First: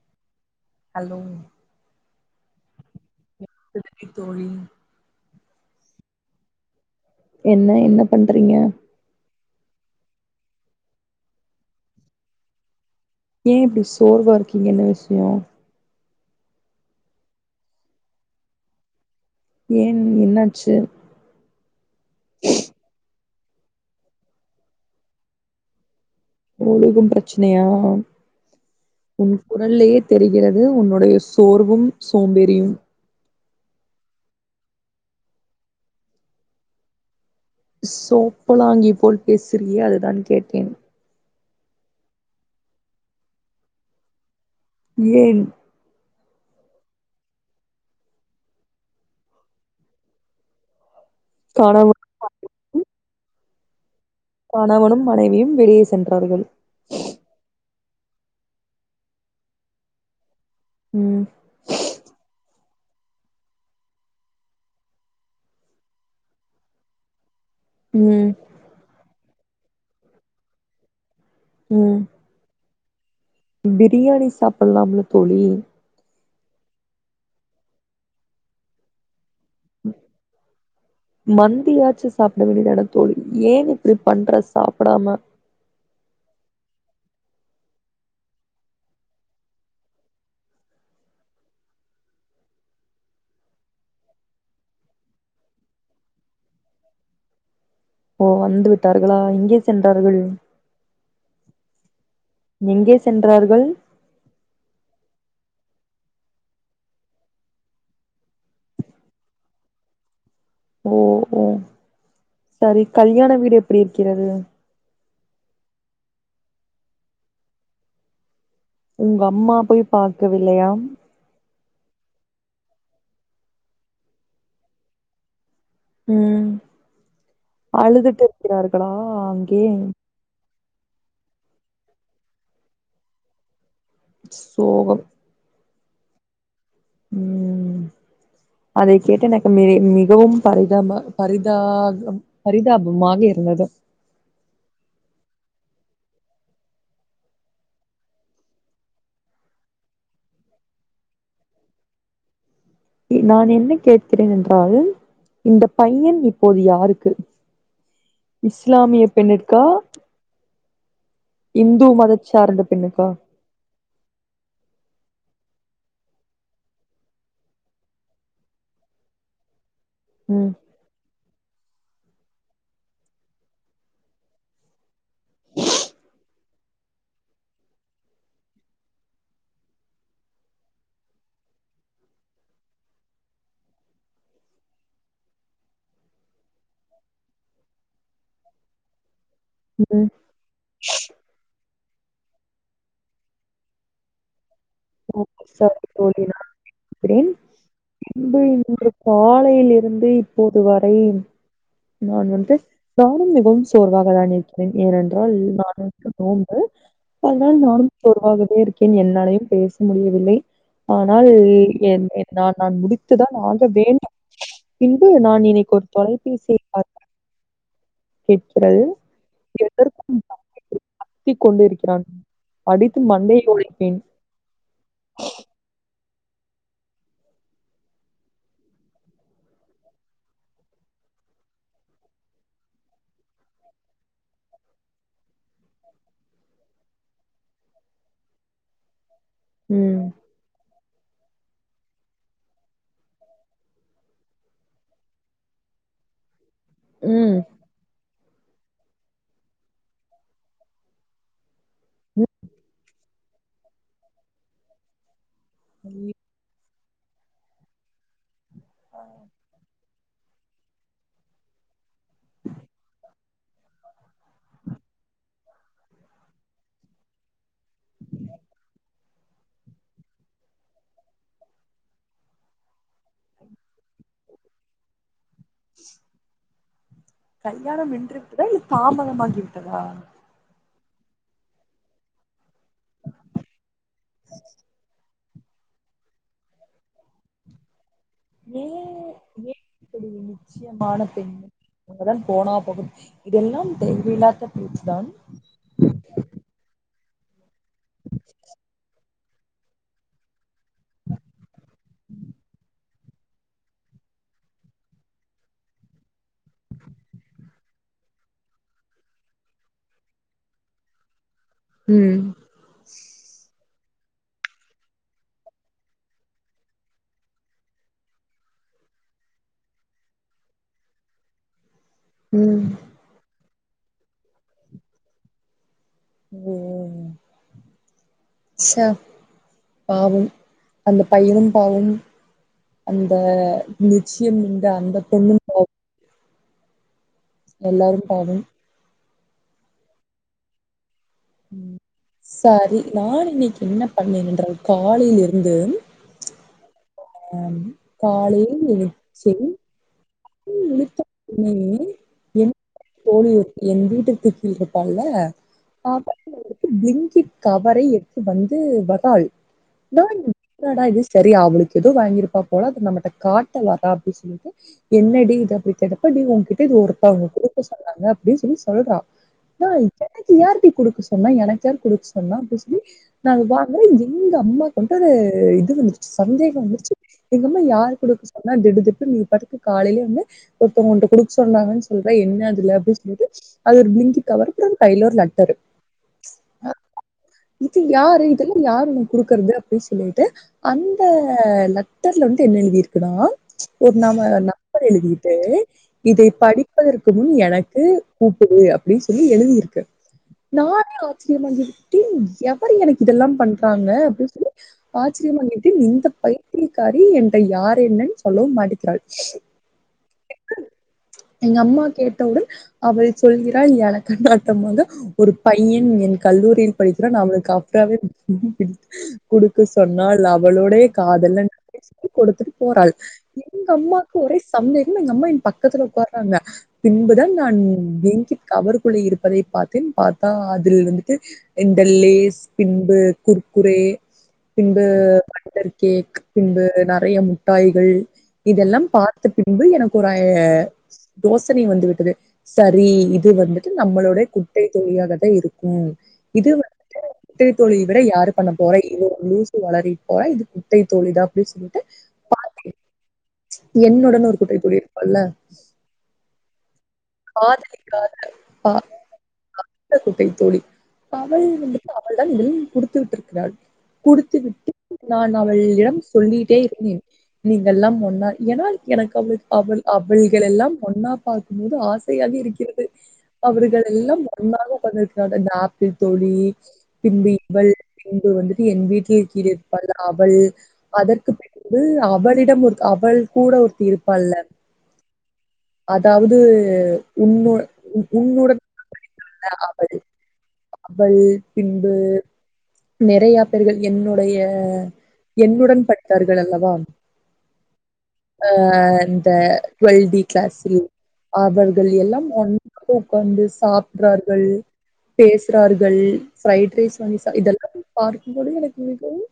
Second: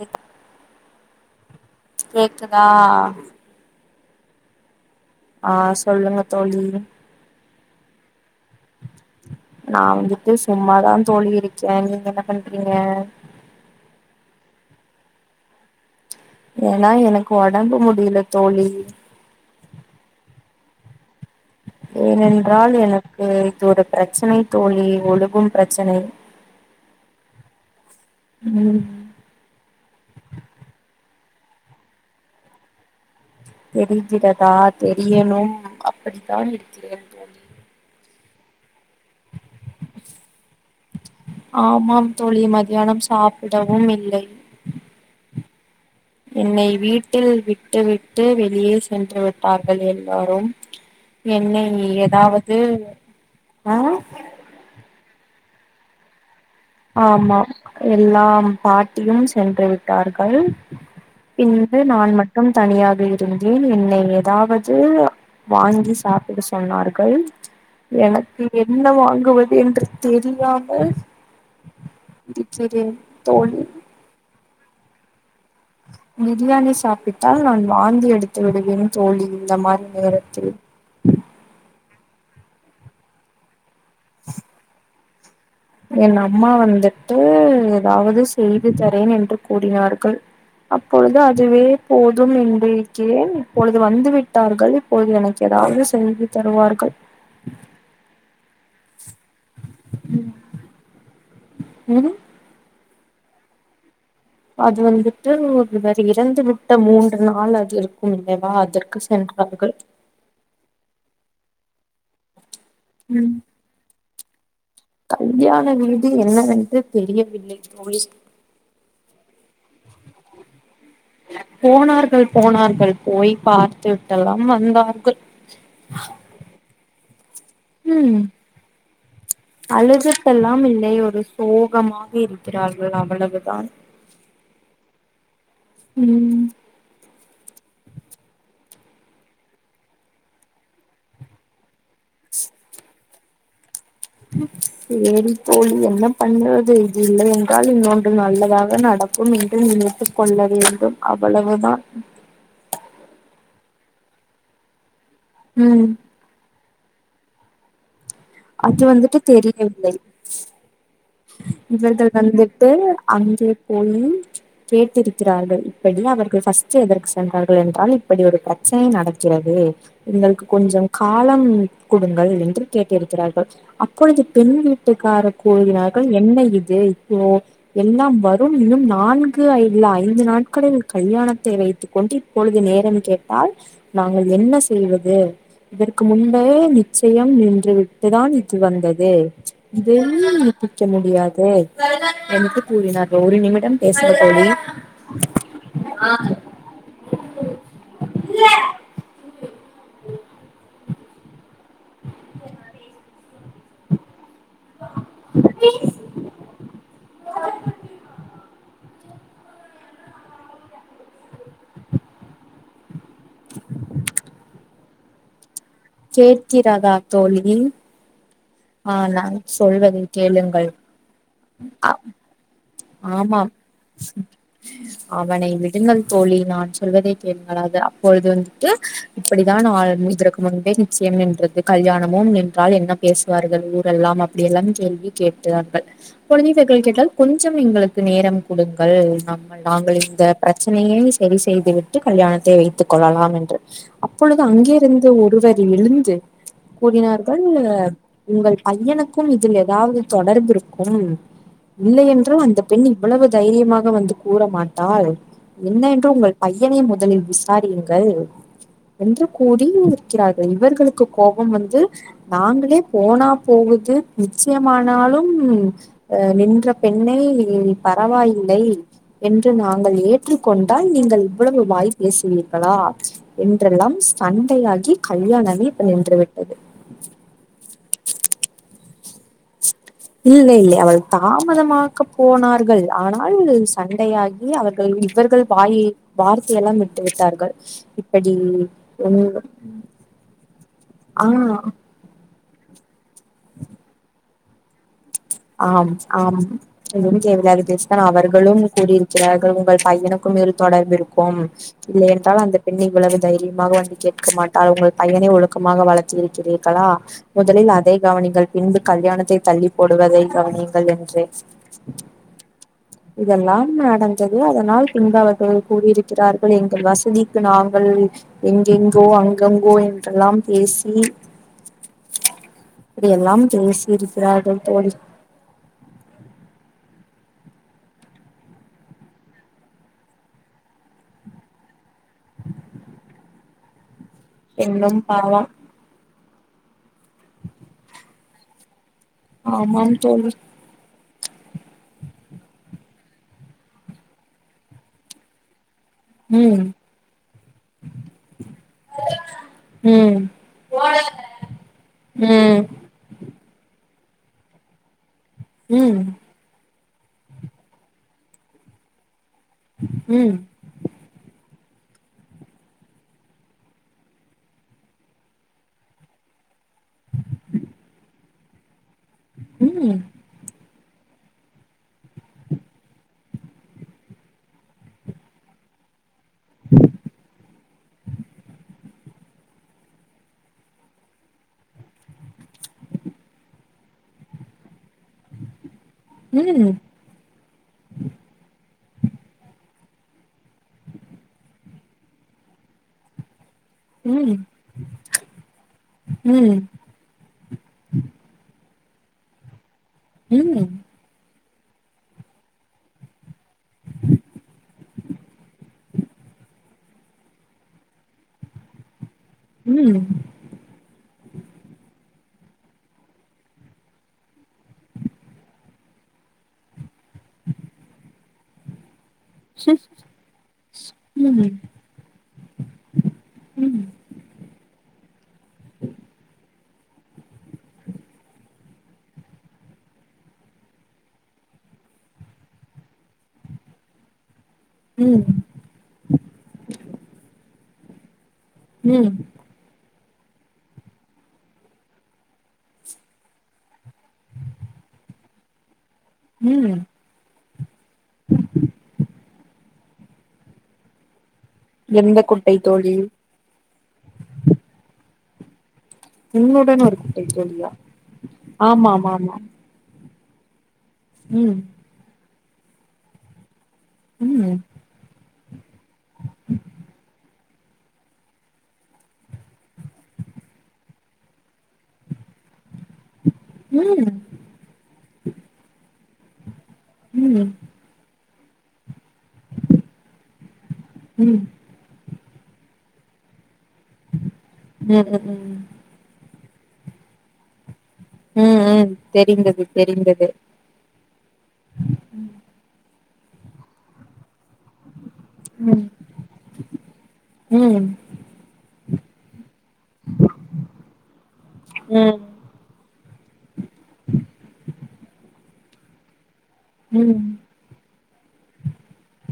ஏக் hello கேக்குதா எதுக்கு தோழி ஆ சொல்லுங்க தோழி என்ன என்ன பண்றீங்க நா வந்துட்டு சும்மாதா தோழி இருக்கே நீங்க என்ன பண்றீங்க ஏ இப்டி சோர்வா இருக்கீங்க என்ன விஷய ஏன்னா எனக்கு ஒடம்பு முடில தோழி ஏன் என்னாச்சு ஏனென்றால் எனக்கு இது ஒரு ப்ரச்சனை தோழி ஒழுகும் ப்ரச்சனை ஒழுகும் ப்ரச்சனையா ம் உன் குரல்லயே தெரிகிறது உன்னுடைய சோர்வும் சோம்பேறியும் தெரிகிறதா தெரியணும் அப்படித்தான் இருக்கிறேன் தோழி சோப்பலாங்கி போல் பேசுறியே அதுதான் கேட்டேன் ஆமாம் தோழி மதியானம் சாப்பிடவும் இல்லை ஏன் என்னை வீட்டில் விட்டு விட்டு வெளியே சென்று விட்டார்கள் எல்லாரும் என்னை கணவன் ஏதாவது அ கணவனும் மனைவியும் வெளியே சென்றார்கள் ஆமா எல்லாம் பாட்டியும் சென்று விட்டார்கள் ம் பின்பு நான் மட்டும் தனியாக இருந்தேன் என்னை எதாவது வாங்கி சாப்பிட சொன்னார்கள் ம் எனக்கு என்ன வாங்குவது என்று தெரியாமல் ம் இருக்கிறேன் தோழி பிரியாணி சாப்புட்லாம்ல தோழி பிரியாணி சாப்பிட்டால் நான் வாந்தி எடுத்து விடுவேன் தோழி இந்த மாதிரி நேரத்தில் மந்தியாச்சும் சாப்ட வேண்டிதானே தோழி ஏன் இப்படி பண்ற சாப்படாம என் அம்மா வந்துட்டு எதாவது செய்து தரேன் என்று கூறினார்கள் அப்பொழுது அதுவே போதும் என்றிருக்கிறேன் இப்பொழுது வந்து விட்டார்கள் இப்பொழுது எனக்கு எதாவது செஞ்சி தருவார்கள் ஓ வந்து விட்டார்களா எங்கே சென்றார்கள் ம் எங்கே சென்றார்கள் அது வந்துட்டு ஒருவர் இறந்து விட்ட மூன்று நாள் அது இருக்கும் இல்லையா அதற்கு சென்றார்கள் ஓ ஓ சரி கல்யாண ம் வீடு எப்பிடி இருக்கிறது கல்யாண வீடு என்னவென்று தெரியவில்லை தோழி உங்க அம்மா போய் பார்க்கவில்லையா போனார்கள் போனார்கள் போய் பார்த்து விட்டு எல்லாம் வந்தார்கள் ம் அழுதுட்டு இருக்கிறார்களா அழுதுட்டெல்லாம் இல்லை ஒரு சோகமாக இருக்கிறார்கள் அவ்வளவுதான் சோகம் ம் ம் அதை கேட்டு எனக்கு மிக மிகவும் பரிதாப பரிதா பரிதாபமாக இருந்தது சேரி தோழி என்ன பண்ணறது இது இல்லை என்றால் இன்னொன்று நல்லதாக நடக் கும் என்று நினைத்துக் கொள்ள வேண்டும் அவ்வளவுதா நான் என்ன கேட்கிறேன் என்றால் இந்த ம் பையன் இப்ப இப்போது யாருக்கு அது இஸ்லாமிய வந்துட்டு பெண்ணிற்கா தெரியவில்லை இந்து இவர்கள் மத சார்ந்த வந்துட்டு பெண்ணுக்கா அங்கே போயி கேட்டிருக்கிறார்கள் இப்படி அவர்கள் ஃபஸ்ட் எதற்கு சென்றார்கள் என்றால் இப்படி ஒரு ப்ர ச்சனை நடக்கிறது எங்களுக்கு ம் கொஞ்சம் காலம் குடுங்கள் என்று கேட்டிருக்கிறார்கள் அப்பொழுது பெண் வீட் வீட்டுக்கார கூறுகிறார்கள் என்ன இது இப்போ எல்லாம் வரும் இன்னும் நான்கு இல்ல ஐந்து நாட்களில் கல்யாணத்தை வைத்து கொண்டு இப்பொழுது நேரம் கேட்டால் நாங்கள் என்ன செய்வது இதற்கு முன்பே நிச்சயம் நின்று விட்டுதான் இது வந்தது ம் இதெல் நிருப்பிக்க முடியா து எனக்கு கூறினார் ஒரு நிமிடம் பேசுற தோழி [unintelligible] சர் கூறினார் அப்புடின் அன்பு இன்று காலையில் இருந்து இப்போது வரை நான் வந்து நானும் மிகவும் சோர்வாக தான் இருக்கிறேன் ஏனென்றால் நான் வந்து நோன்பு அதனால் நானும் சோர்வாகவே இருக்கேன் என்னாலையும் பேச முடியவில்லை ஆனால் என் நான் நான் முடித்துதான் ஆக வேண்டும் பின்பு நான் இனி கேட்கிறதா தோழி கேட்கிறது ஆ நான் சொல்வதை எதற்கும் கேளுங்கள் கத்திக் கொண்டு ஆ இருக்கிறான். அடித்து மண்டையை ஆமாம் உடைப்பேன். அவனை விடுங்கள் தோழி நான் சொல்வதை கேலுங்கள் அது அப்பொழுது வந்துட்டு இப்படித்தான் ஆள்மு இதற்கு முன்பே நிச்சயம் நின்றது கல்யாணமும் நின்றால் என்ன பேச வார்கள் ஊரெல்லாம் அப்டி எல்லாம் கேள்வி கேட்டார்கள் குழந்தைகள் கேட்டால் கொஞ் கொஞ்சம் எங்களுக்கு நேரம் குடுங்கள் [inaudible] நாங்கள் ம். இந்த பிரச்சனையை செரி செய்து விட்டு கல்யாணத்தை வைத்துக் கொள்ளலாம் என்று அப்பொழுது அங்கே இருந்து ஒருவர் எழுந்து ம். கூறினார்கள் உங்கள் பையனுக்கும் இதில் ஏதாவது தொடர்பு இருக்கும் இல்லை என் று அந்த பெண் இவ்வளவு தைரியமாக வந்து கூற மாட்டாள் என்ன என்று உங்கள் பையனை முதலில் விசாரியுங்கள் என்று கூறி இருக்கிறார்கள் இவர்களுக் கோபம் வந்து நாங்க ங்களே போனா போகுது நிச்சயமானாலும் அ நின்ற பெண்ணை பரவாயில்லை என்று நாங்கள் ஏற்றுக்கொண்டால் நீங்கள் இவ்வளவு வாய் பேசுவீர்களா என்றெல்லாம் சண்டையாகி கல்யாணமே இப்ப நின்று விட்டது கல்யாணம் நின்று விட்டதா இல்ல தாமதமாகிவிட்டதா இல்லை இல்லை அவள் தாமதமாக்க போனா ர்கள் ஆனால் சண்டையாகி அவர்கள் இவர்கள் வாயை வார்த்தையெல்லாம் விட்டு விட்டார்கள் அப்டி ஏ ஒன் [inaudible] ஏ ஆ அங்கதா போனா போகுது இதெல்லாம் தேவ இல்லாத பேச்சு தா ஆம் ஆம் இது [unintelligible] அவர்களும் கூடிரு சிறார்கள் உங்கள் பையனுக்கும் இதில் தொடர்பிருக்கும் இல்லையென்றால் அந்த பெண் இவ்வளவு தைரியமாக வந்து கேட்க மாட்டாள் உங்கள் பையனை ஒழுக்கமாக வளர்த்து இருக்கிறீர்களா முதலில் அதை கவனிங்கள் பின்பு கல்யாணத்தை தள்ளி போடுவதை கவனிங்கள் என்றேன் உம் இதெல்லாம் நடந்தது அதனால் பின்பு அவர்கள் கூறியிருக்கிறார்கள் எங்கள் வசதிக்கு நாங்கள் எங்கெங்கோ அங்கங்கோ என்றெல்லாம் பேசி உம் இப்டி எல்லாம் பேசி இருக்கிறார்கள் தோழி உம் உம் ச்சே பாவம் அந்த பையனும் பாவம் அந்த நிச்சயம் இந்த அந்த பெண்ணும் பொண்ணும் பாவம் பா எல்லாரும் பாவம் ஆமாம் தோழி சரி நா இன்னிக்கு என்ன பண்ணேன் என்றால் காலையிலிருந்து உம் ஆ காலையில் நிகழ்ச்சி உம் என் உம் தோழி என் வீட்டு [unintelligible] இருப்பால ம் பிலிங்கிட் கவரை எடுத்து வந்து வர்றாள் ம் னாடா இது சரி அவளுக்கு ஏதோ வாங்கியிருப்பா போல அது நம்மட்ட காட்ட வரா அப்டி சொல்லிட்டு என்னடி இது அப்டி கேட்டப்ப நீ ஒங்கிட்ட இது ஒருத்தவங்க குடுக்க சொன்னாங்க அப்டின் சொல்லி சொல்றா ம் [unintelligible] யாருக்டி குடுக்க சொன்னா எனக்கு யாரு குடுக்க சொன்னா அப்டின் சொல்லி நா இதாங்கரே எங்க அம்மாக்கு வந்து ஒரு இது வந்துருச்சு சந்தேகம் வந்துருச்சு எங்கம்மா யார்க் குடுக்க சொன்னா திடுதிப்புணு நீ பாட்டுக்கு காலையில வந்து ஒருத்தவங் உன்ட்ட குடுக்க சொன்னாங்கன் சொல்ற என்ன அதுல அப்டின் சொல்லிட்டு அது ஒரு பிலிங்கிட் கவர் அப்புறோ பையில ஒரு லெட்டரு உம் இது யாரு இதெல்லா யாரு உனக்கு குடுக்குறது அப்டி சொல்லிட்டு அந்த லெட்டர்ல வந்து என்ன எழுதி இருக்குதா ஒரு ம் நம ம் நம்பர் எழுதிட்டு இதை ம் படிப்பதற்கு முன் எனக்கு கூப்புடு அப்டின்னு சொல்லி எழுதிருக்கு ம் நானே சேரி நா எப்டின் எவடி எனக்கு இதெல்லா பண்றாங்க அப்டின் சொல்லி ஆச்சரியமாங்கேட்டில் இந்த பைத்தியிக்காரி என்ட யார் என்னன்னு சொல்லவு மாட்டிக்கிறாள் ம் எங்க அம்மா கேட்டவுடன் அவள் சொல்கிறாள் எலக்கண்ணாட்டமாக ஒரு பையன் என் கல்லூரியில் படிக்கிறான் நமளுக்கு அப்றாவே குடுக்க சொன்னாள் அவளோடைய காதலன் கொடுத்துட்டு போறாள் எங்க அம்மாக்கு ஒரே சந்தேகம் எங்க அம்மா என் பக்கத்துல உக்கார்ராங்க பின்புதான் நான் பிலின்கிட் கவருக்குள்ள இருப்பதை பாத்தேன் பாத்தா அதில் வந்துட்டு இந்த லேஸ் பின்பு குர்குரே பின்பு ம் ம் பட்டர் கேக் பின்பு நெறைய முட்டாய்கள் இதெல்லாம் ம் பார் பின்பு எனக்கு ஐ யோசனை வந்து விட்டது சரி இது வந்துட்டு நம்மளோடைய குட்டை தோழியாகத்தான் இருக்கும் இது ம் வந்துட்டு குட்டை தோழியை விட யாரு பண்ண போற இவ ஒரு லூசு ஒளரிட்டு போய் இது குட்டை தோழிதா அப்டின்னு சொல்லி எந்த குட்டை தோழி என்னுடன் ஒரு குட்டை தோழி இருப்பால்ல உன்னுடன் ஒரு குட்டை தோழியா காதலிக்கா பார்த்த ஆமா ஆமா ஆமா குட்டை தோழி அவள் ம் வந்து அவள்தான் இதுலியு குடுத்து விட்டுருக்கிறாள் குடுத்து ம் விட்டு நான் அவளிடம் சொல்லிட்டே இருந்தேன் நீங்கள் எல்லாம் ஒன்னா ஏன்னா எனக்கு அவ அவள் அவள்கள் எல்லாம் ஒன்னா பாக்கும் போது ஆச யாக இருக்கிறது ம் ம் அவர்கள் ம் எல்லாம் ஒன்னாக உக்காந்திருக்கிறாங்க இந்த ஆப்பிள் தோழி பின்பு ம் இவள் பின்பு வந்துட்டு என் வீட்டில் கீழ இருப்பாள் அவள் அதற்கு ம் பிறகு அவளிடம் ஒரு அவள் கூட ஒருத்தி இருப்பால்ல ம் ம் ம் அதாவது உன்னு உன்னுடன் ம் தெரிந்தது அவள் தெரிந்தது அவள் பின்பு நெறயா பேர்கள் என்னுடைய என்னுடன் ம் படித்தார்கள் அல்லவா ம் அஹ் இந்த டுவெல்டி கிளாஸி அவர்கள் ம் ம் எல்லாம் ஒன்றாய் உக்காந்து சாப் ரார்கள் பேசுறார்கள் ஃப்ரைட் ரைஸ் ம் வாங்கி ம் சா இதெல்லா பார்க்கும்பொழுது எனக்கு மிகவும்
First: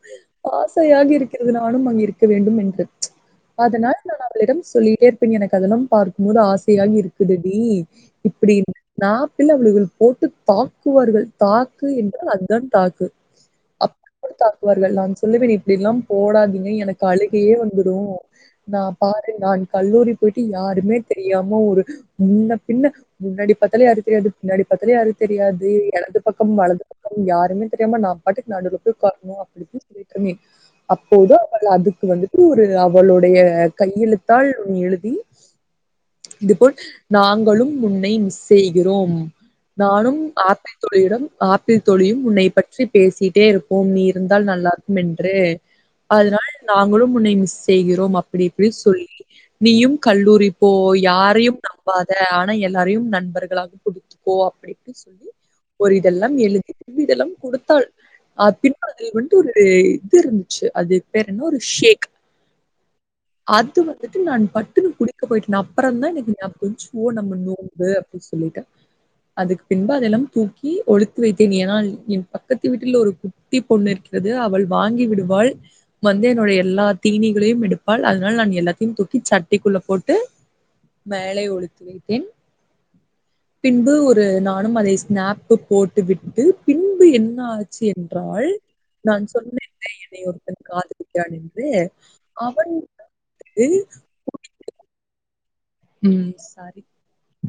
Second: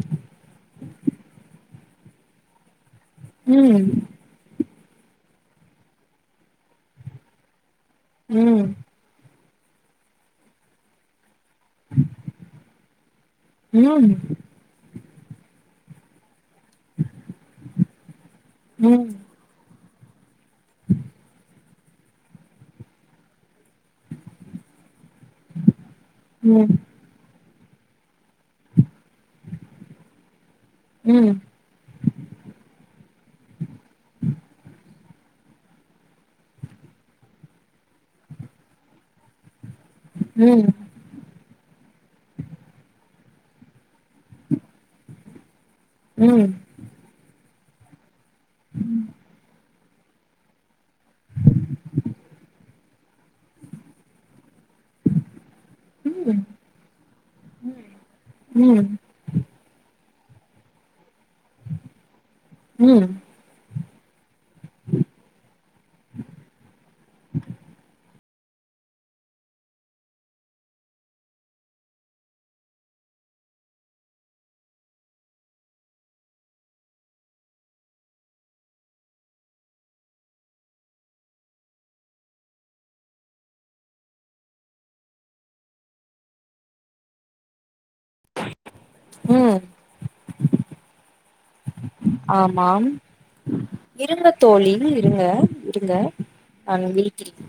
ஆசையாக இருக்கிறது நானு அங்க இருக்க வேண்டும் என்று ம் ம் அதனால் நான் அவளிடம் சொல்லிட்டேருப் ப்ப எனக்கு அதெல்லாம் பார்க்கும்போது ஆசையா இருக்குதடி இப்டி ம் நா இல்ல அவளுகள் போட்டு தாக்குவார்கள் தாக் க்கு என்றால் அதுதான் தாக்கு ம் ம் ம் ம் அப்ப [inaudible] தாக்கு வார்கள் நான் சொல்லுவேன் இப்டியெல்லாம் போடாதிங்க எனக்கு அழுகயே வந்துடு நான் பா நான் கல்லூரி போயிட்டு யாருமே தெரியாம ஒரு முன்ன பின்ன முன்னாடிப்பத்தாலு யாரு தெரியாது பின்னாடி பாத்தாலு யாரு தெரியாது இடதுபக்கம் வலது பக்க யாருமே தெரியாம நான் பாட்டுக்கு நடுவுல போய் உக்காரணும் அப்டின்னு சொல்லிட்டுருந்தே அப்போது அதுக்கு வந்துட்டு ஒரு அவளுடைய கையெழுத்தால் எழுதி இதுபோல் நாங்களும் உன்னை மிஸ் செய்கிறோம் நானும் ம் ஆத்தி [unintelligible] யிடம் ஆப்பிள் தோழியும் உன்னைப் பற்றி பேசிட்டேருப்போம் நீ இருந்தால் நல்லாருக்கும் என் எடு அதனால நாங்களும் உன்னை மிஸ் செய்கிறோம் அப்படி இப்டி சொல்லி நீயும் கல்லூரி போ யாரையும் நம்பாத ஆனா எல்லாரையும் நண்பர்களா குடுத்துக்கோ அப்படின்னு சொல்லி ஒரு இதெல்லாம் எழுதி இதெல்லாம் குடுத்தாள் அ ம் பின்புறம் [unintelligible] அது ஒரு இதுயிருந்துச்சு அது பேரு என்ன ஒரு ஷேக் உம் அது வந்துட்டு நான் பட்டுன்னு குடிக்க போயிட்டேன் அப்புறந்தான் எனக்கு ஞாபகம் வன்ச்சோ ஓ நம்ம நோம்பு பொய் சொல்லிட்டா அதுக்கு பின்பு அதெல்லாம் தூக்கி ஒழித்து வைத்தேன் ஏன்னா என் பக்கத்து வீட்டில் ஒரு கு ட்டி பொண்ணு இருக்கிறது அவள் வாங்கி விடுவாள் வந்து என்னோடைய எல்லா தீனிகளையும் எடுப்பாள் அதனால நான் எல்லாத்தையும் தூக்கி சட்டிக்குள்ள போட்டு மேலை ஒழித்து வைத்தேன் பின்பு ஒரு நானும் அதை ஸ்னாப்பு போட்டு விட்டு பின்பு என்ன ஆச்சு என்றால் நான் சொன்ன இல்ல என்னை ஒருத்தன் காதலிக்கிறான் என்று ஆமாம் அவனிடம் ஏ இருங்க தோழி இருங்க இருங்க ம் சாரி நான் விலிக்கிறேன்